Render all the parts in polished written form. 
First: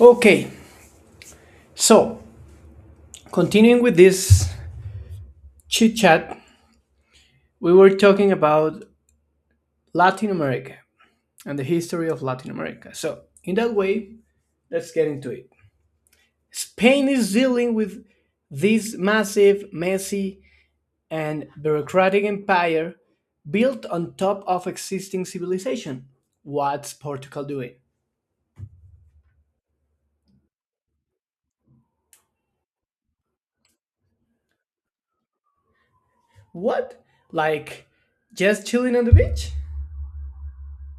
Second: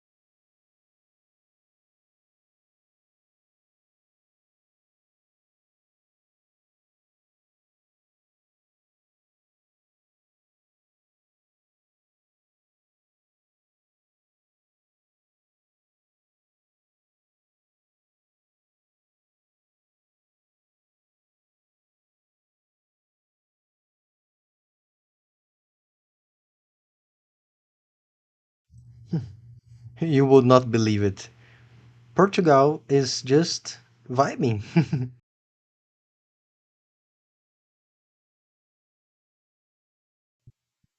Okay, so continuing with this chit chat, we were talking about Latin America and the history of Latin America. So, in that way, let's get into it. Spain is dealing with this massive, messy, and bureaucratic empire built on top of existing civilization. What's Portugal doing? You would not believe it. Portugal is just vibing. What? Like, just chilling on the beach?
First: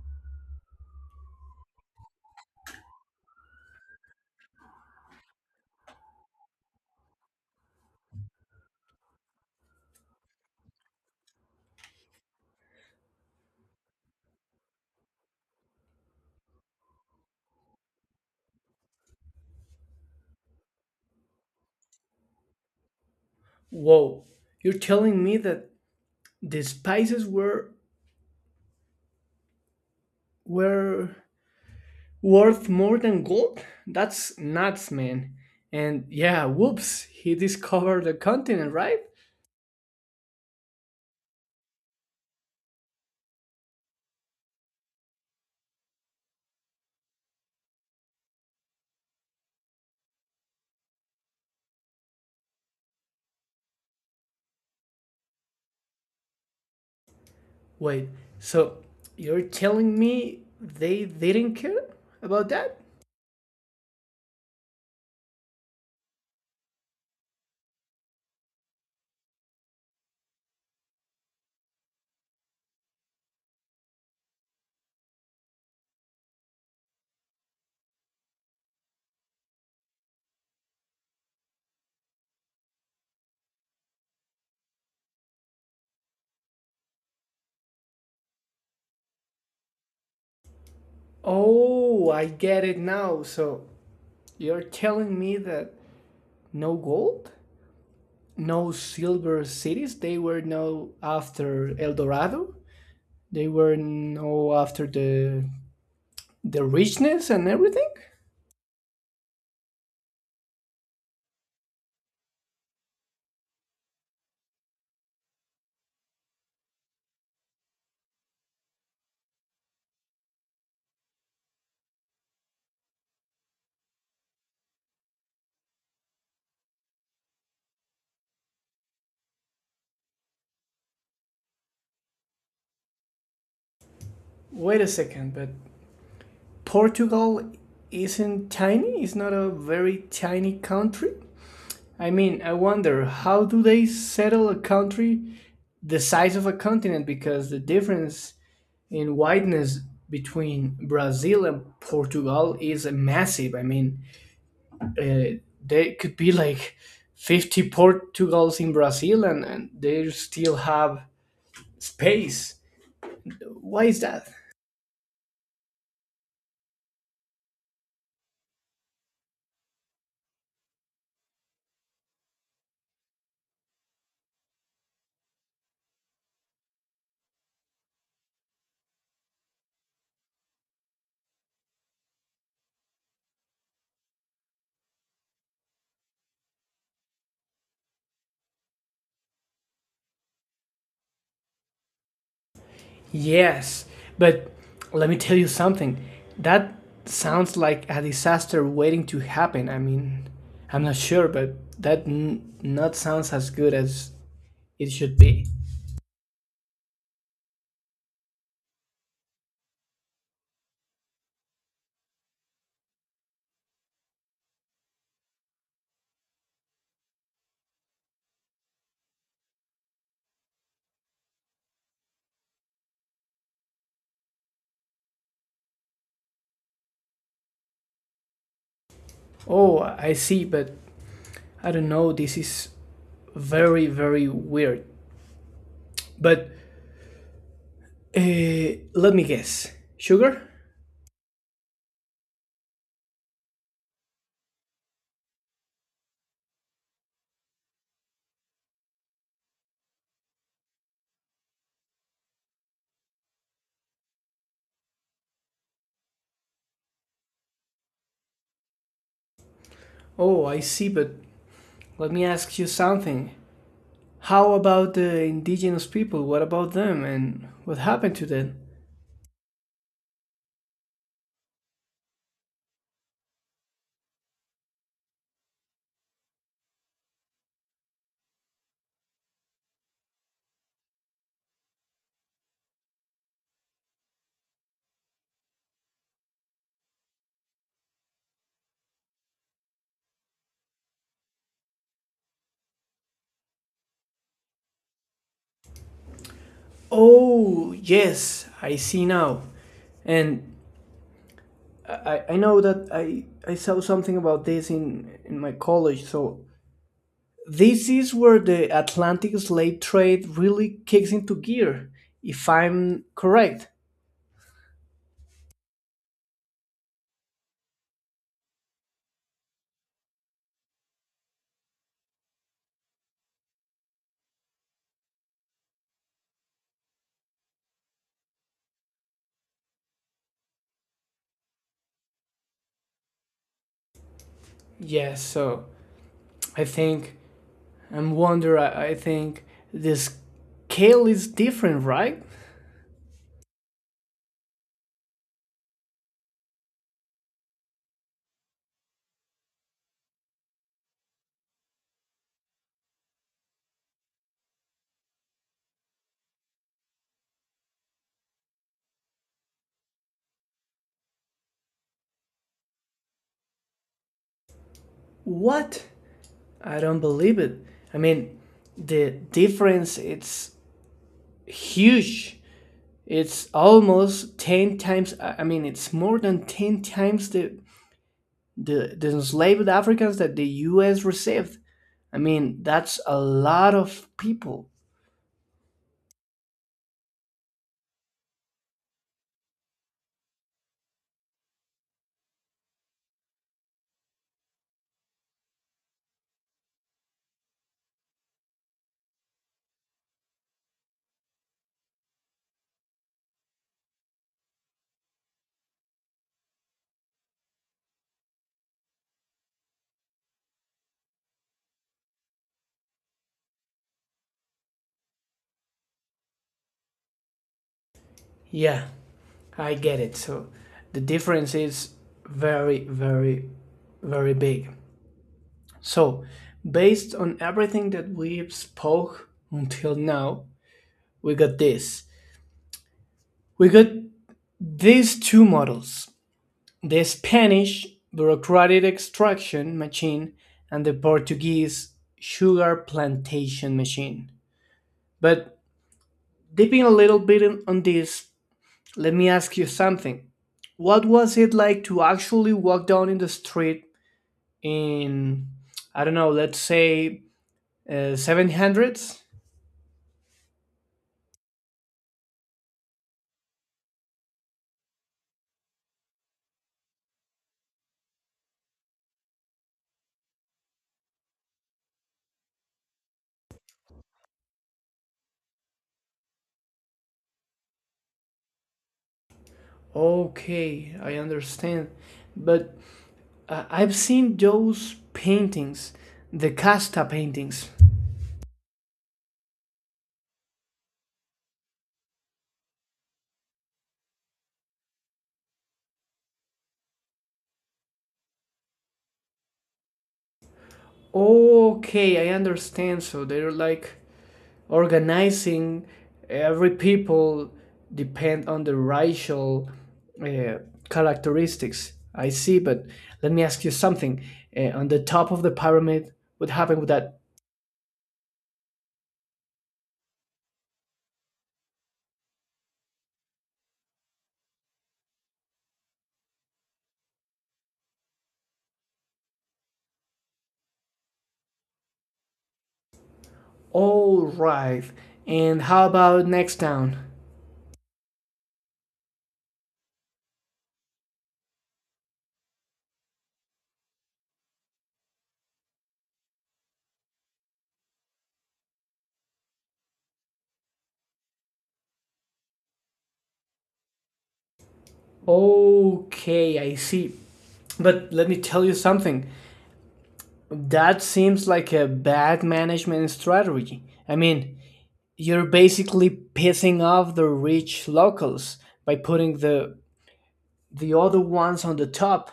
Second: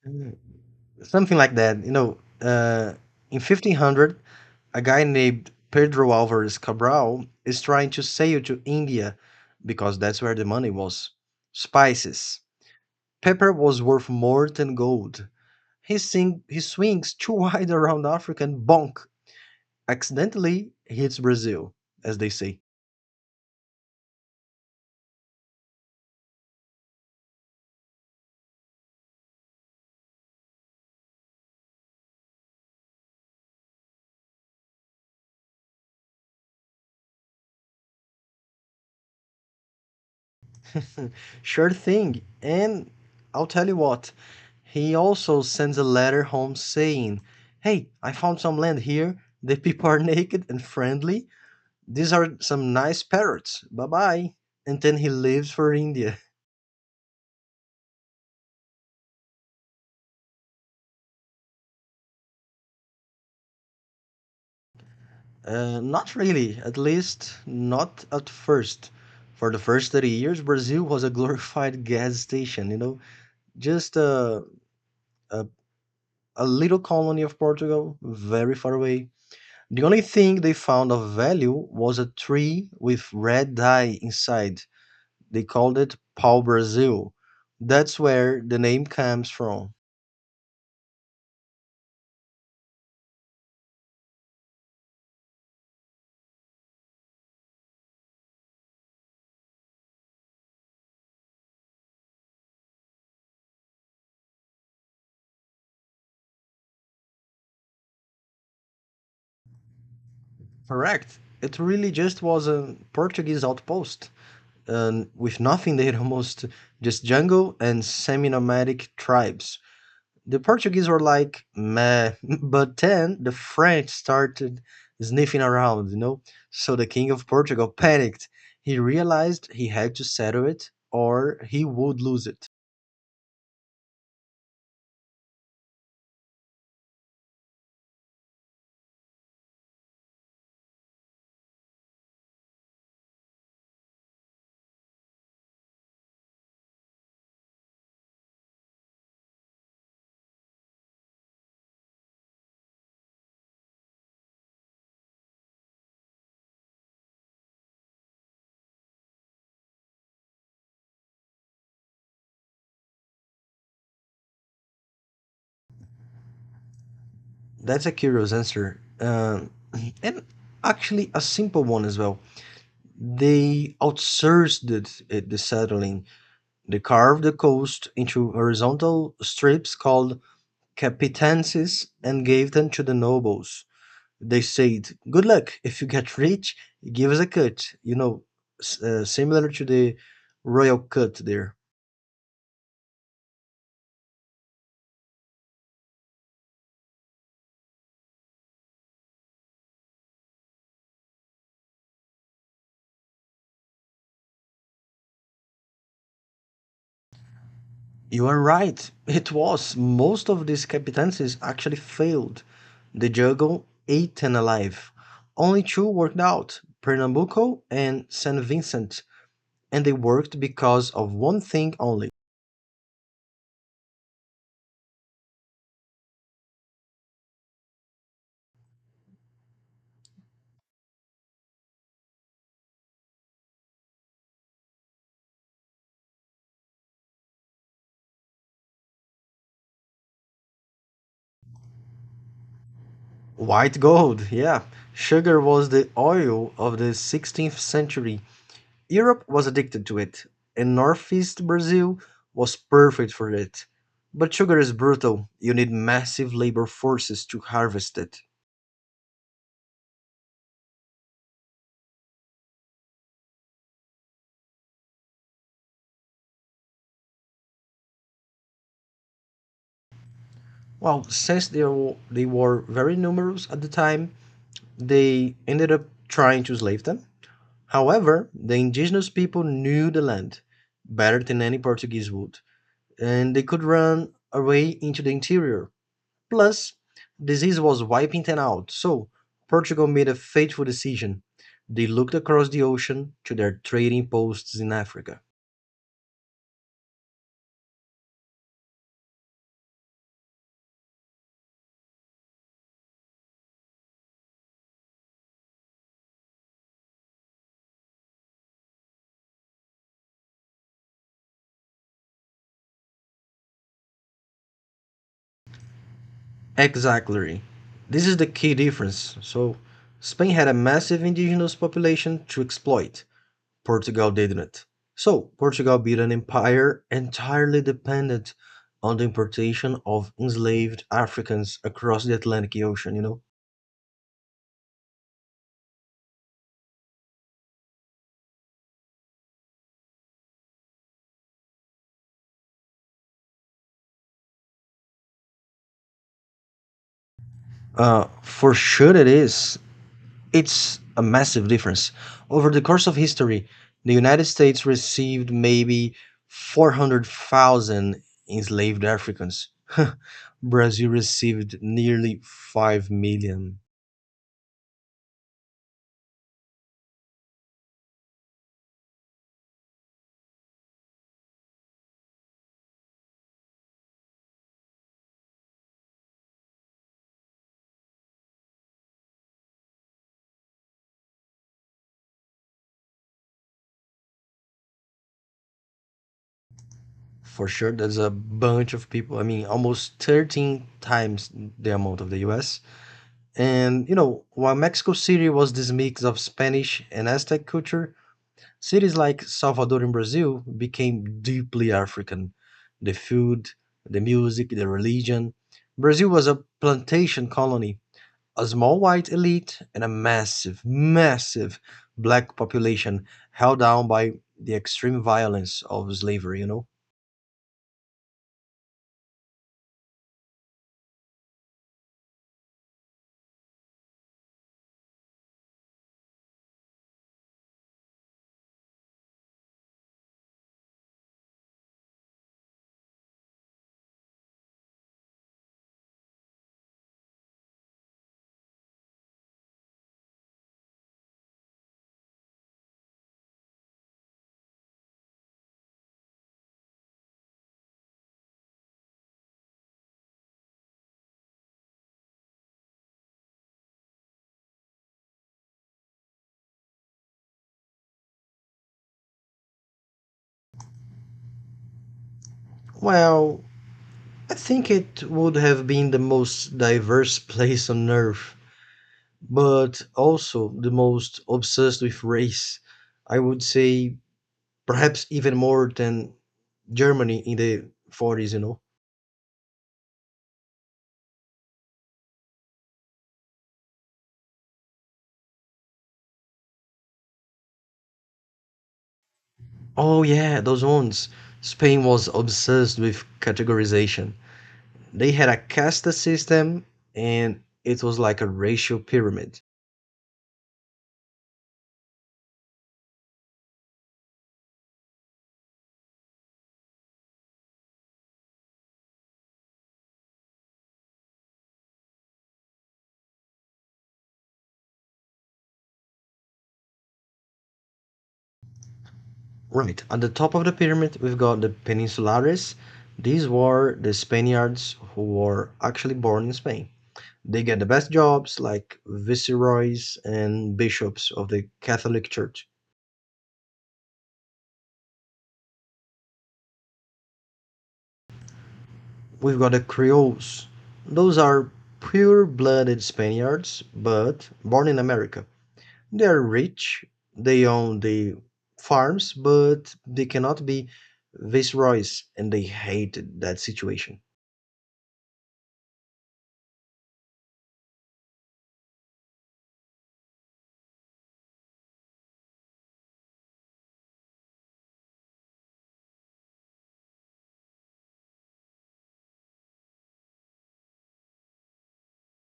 Mm. Something like that. In 1500, a guy named Pedro Alvarez Cabral is trying to sail to India because that's where the money was. Spices. Pepper was worth more than gold. He swings too wide around Africa and bonk, accidentally hits Brazil, as they say. Whoa, you're telling me that the spices were worth more than gold? That's nuts, man. And yeah, whoops, he discovered the continent, right? Sure thing. And I'll tell you what, he also sends a letter home saying, "Hey, I found some land here. The people are naked and friendly. These are some nice parrots. Bye bye." And then he leaves for India. Wait, so you're telling me they didn't care about that? Not really, at least not at first. For the first 30 years, Brazil was a glorified gas station, just a, a little colony of Portugal, very far away. The only thing they found of value was a tree with red dye inside. They called it Pau Brasil. That's where the name comes from. Oh, I get it now. So you're telling me that no gold? No silver cities? They were no after El Dorado? They were no after the richness and everything? Correct. It really just was a Portuguese outpost, and with nothing there almost, just jungle and semi nomadic tribes. The Portuguese were like, meh. But then the French started sniffing around, you know? So the King of Portugal panicked. He realized he had to settle it or he would lose it. Wait a second, but Portugal isn't tiny, it's not a very tiny country. I mean, I wonder how do they settle a country the size of a continent because the difference in wideness between Brazil and Portugal is massive. I mean, uh, they could be like 50 Portugals in Brazil and they still have space. Why is that? That's a curious answer. And actually, a simple one as well. They outsourced it, the settling. They carved the coast into horizontal strips called capitancies and gave them to the nobles. They said, "Good luck. If you get rich, give us a cut." Similar to the royal cut there. Yes, but let me tell you something. That sounds like a disaster waiting to happen. I mean, I'm not sure, but that not sounds as good as it should be. You are right. It was. Most of these captaincies actually failed. The juggle, eight and alive. Only two worked out: Pernambuco and St. Vincent. And they worked because of one thing only: Oh, I see, but I don't know. This is very, very weird. But uh, let me guess. Sugar? white gold. Yeah. Sugar was the oil of the 16th century. Europe was addicted to it, and northeast Brazil was perfect for it. But sugar is brutal. You need massive labor forces to harvest it. Oh, I see, but let me ask you something. How about the indigenous people? What about them and what happened to them? Well, since they were very numerous at the time, they ended up trying to slave them. However, the indigenous people knew the land better than any Portuguese would, and they could run away into the interior. Plus, disease was wiping them out, so Portugal made a fateful decision. They looked across the ocean to their trading posts in Africa. Oh, yes, I see now. And I know that I saw something about this in my college. So, this is where the Atlantic slave trade really kicks into gear, if I'm correct. Exactly. This is the key difference. So, Spain had a massive indigenous population to exploit. Portugal didn't. So, Portugal built an empire entirely dependent on the importation of enslaved Africans across the Atlantic Ocean, you know? Yes, so I think, I'm wonder, I think the scale is different, right? For sure it is. It's a massive difference. Over the course of history, the United States received maybe 400,000 enslaved Africans. Brazil received nearly 5 million. What? I don't believe it. I mean, the difference it's huge. It's almost 10 times. I mean, it's more than 10 times the enslaved Africans that the U.S. received. I mean, that's a lot of people. For sure, that's a bunch of people. I mean, almost 13 times the amount of the US. And while Mexico City was this mix of Spanish and Aztec culture, cities like Salvador in Brazil became deeply African. The food, the music, the religion. Brazil was a plantation colony, a small white elite, and a massive, massive black population held down by the extreme violence of slavery, you know? Yeah, I get it. So the difference is very, very, very big. So based on everything that we've spoke until now, we got this. We got these two models. The Spanish bureaucratic extraction machine and the Portuguese sugar plantation machine. But dipping a little bit on this, let me ask you something. What was it like to actually walk down in the street in, I don't know, let's say 700s? Well, I think it would have been the most diverse place on earth, but also the most obsessed with race. I would say perhaps even more than Germany in the 40s, you know. Okay, I understand. But I've seen those paintings, the Casta paintings. Oh yeah, those ones. Spain was obsessed with categorization. They had a caste system and it was like a racial pyramid. Okay, I understand. So they're like organizing every people depend on the racial uh, characteristics. I see, but let me ask you something. On the top of the pyramid, what happened with that? Right, at the top of the pyramid we've got the peninsulares. These were the Spaniards who were actually born in Spain. They get the best jobs like viceroys and bishops of the Catholic Church. All right. And how about next town? We've got the Creoles. Those are pure blooded Spaniards, but born in America. They are rich, they own the farms, but they cannot be viceroys, and they hated that situation. Okay, I see. But let me tell you something. That seems like a bad management strategy. I mean, you're basically pissing off the rich locals by putting the other ones on the top.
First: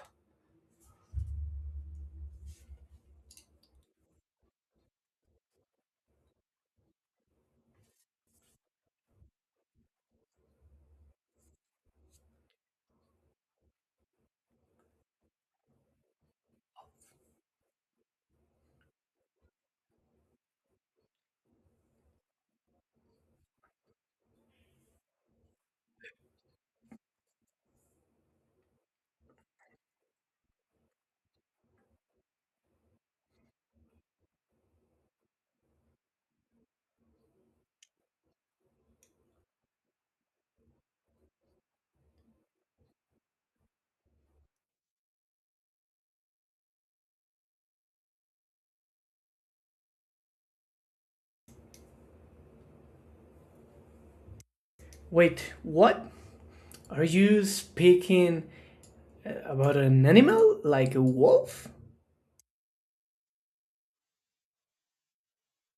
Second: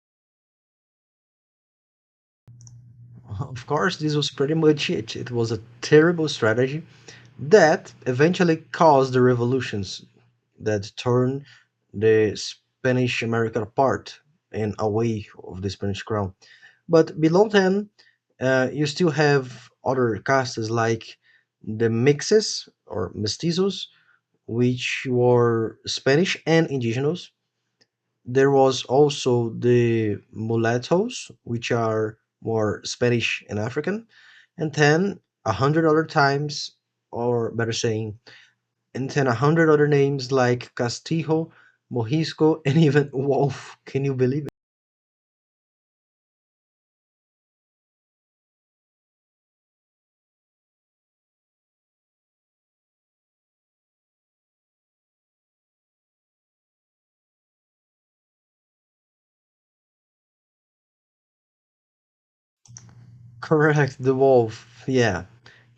Of course, this was pretty much it. It was a terrible strategy that eventually caused the revolutions that turned the Spanish America apart and away of the Spanish crown. But below them, you still have other castes like the mixes or mestizos, which were Spanish and indigenous. There was also the mulattoes, which are more Spanish and African. And then 100 other times, or better saying, and then 100 other names like Castijo, Morisco, and even Wolf. Can you believe it? Wait, what? Are you speaking about an animal like a wolf? Correct, the wolf. Yeah.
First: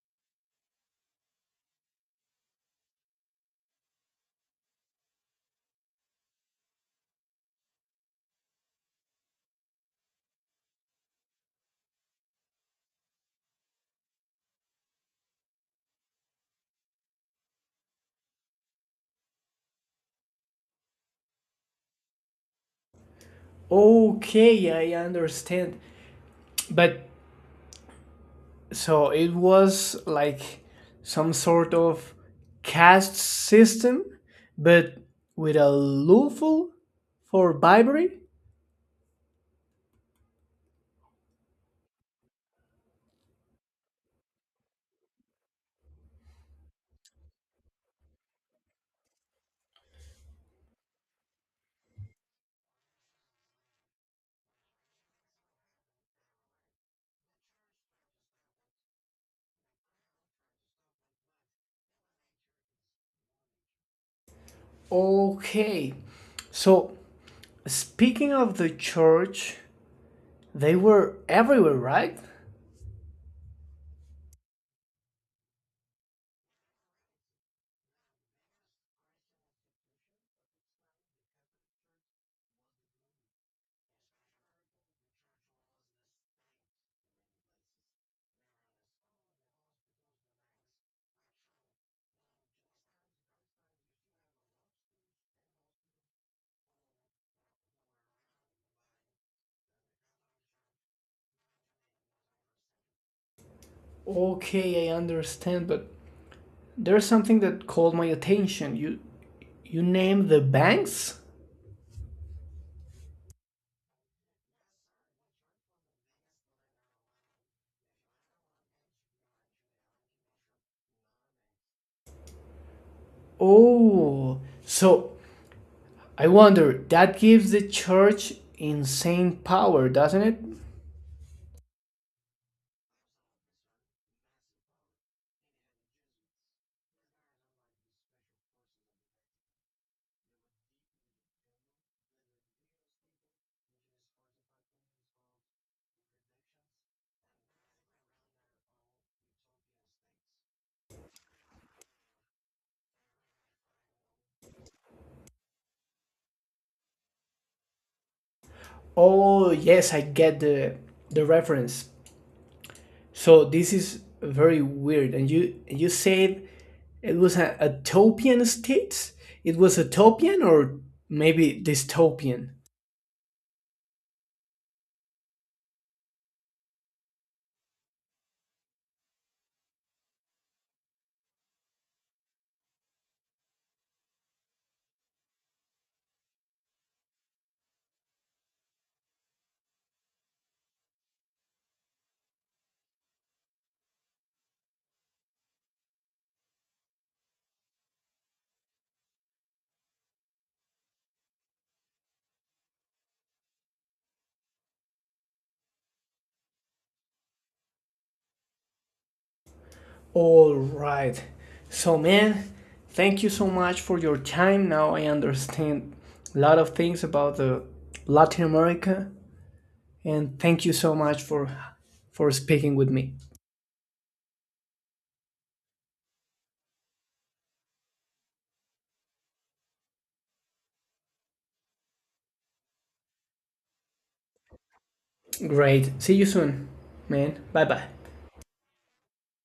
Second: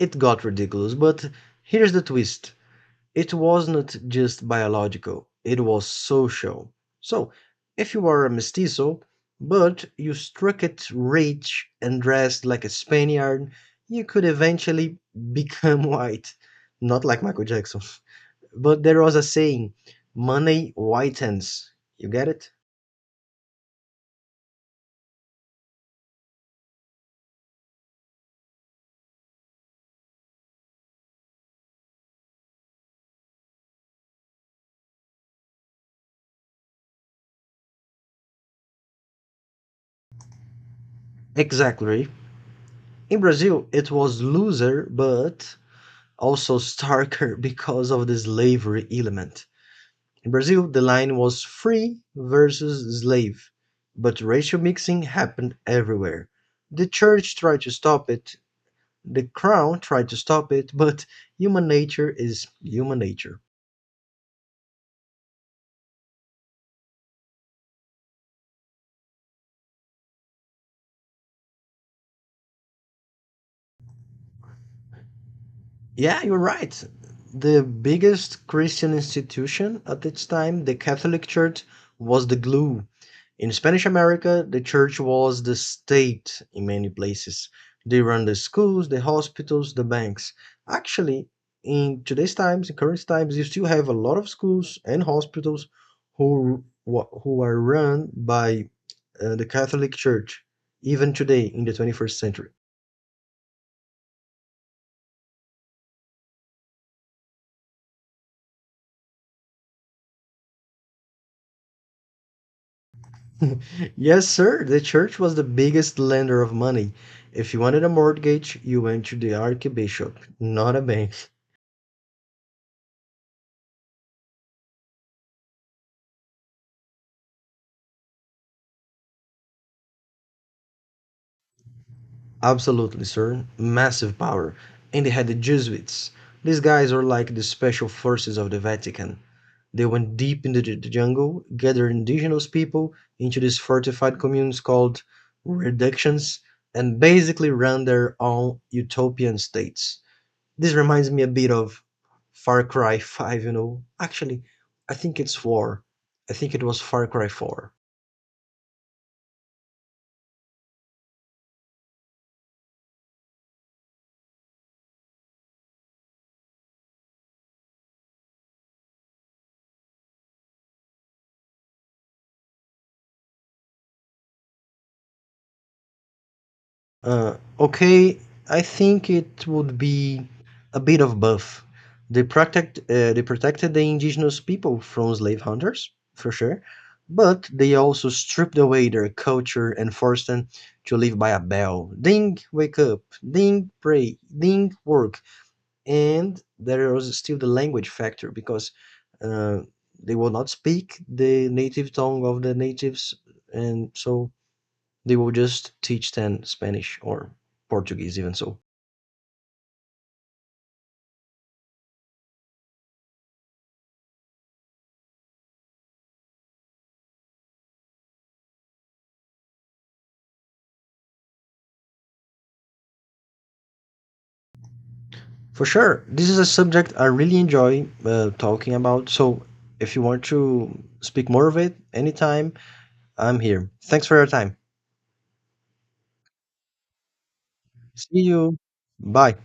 It got ridiculous, but here's the twist. It wasn't just biological, it was social. So, if you were a mestizo, but you struck it rich and dressed like a Spaniard, you could eventually become white. Not like Michael Jackson. But there was a saying: money whitens. You get it? Okay, I understand. But so it was like some sort of caste system, but with a loophole for bribery? Exactly. In Brazil, it was loser, but also starker because of the slavery element. In Brazil, the line was free versus slave, but racial mixing happened everywhere. The church tried to stop it, the crown tried to stop it, but human nature is human nature. Okay. So, speaking of the church, they were everywhere, right? Yeah, you're right. The biggest Christian institution at its time, the Catholic Church, was the glue. In Spanish America, the church was the state in many places. They run the schools, the hospitals, the banks. Actually, in today's times, in current times, you still have a lot of schools and hospitals who who are run by the Catholic Church, even today in the 21st century. Okay, I understand, but there's something that called my attention. You name the banks? Yes, sir, the church was the biggest lender of money. If you wanted a mortgage, you went to the archbishop, not a bank. Oh, so I wonder, that gives the church insane power, doesn't it? Absolutely, sir. Massive power. And they had the Jesuits. These guys are like the special forces of the Vatican. They went deep into the jungle, gathered indigenous people into these fortified communes called reductions, and basically ran their own utopian states. This reminds me a bit of Far Cry 5, you know. Actually, I think it's 4. I think it was Far Cry 4. Oh, yes, I get the reference. So this is very weird. And you said it was a utopian state? It was utopian or maybe dystopian? Okay, I think it would be a bit of both. They protected the indigenous people from slave hunters, for sure, but they also stripped away their culture and forced them to live by a bell. Ding, wake up. Ding, pray. Ding, work. And there was still the language factor because uh, they will not speak the native tongue of the natives, and so they will just teach them Spanish or Portuguese, even so. All right. So, man, thank you so much for your time. Now I understand a lot of things about the Latin America, and thank you so much for speaking with me. For sure, this is a subject I really enjoy talking about. So if you want to speak more of it anytime, I'm here. Thanks for your time. Great. See you soon, man. Bye bye. See you. Bye.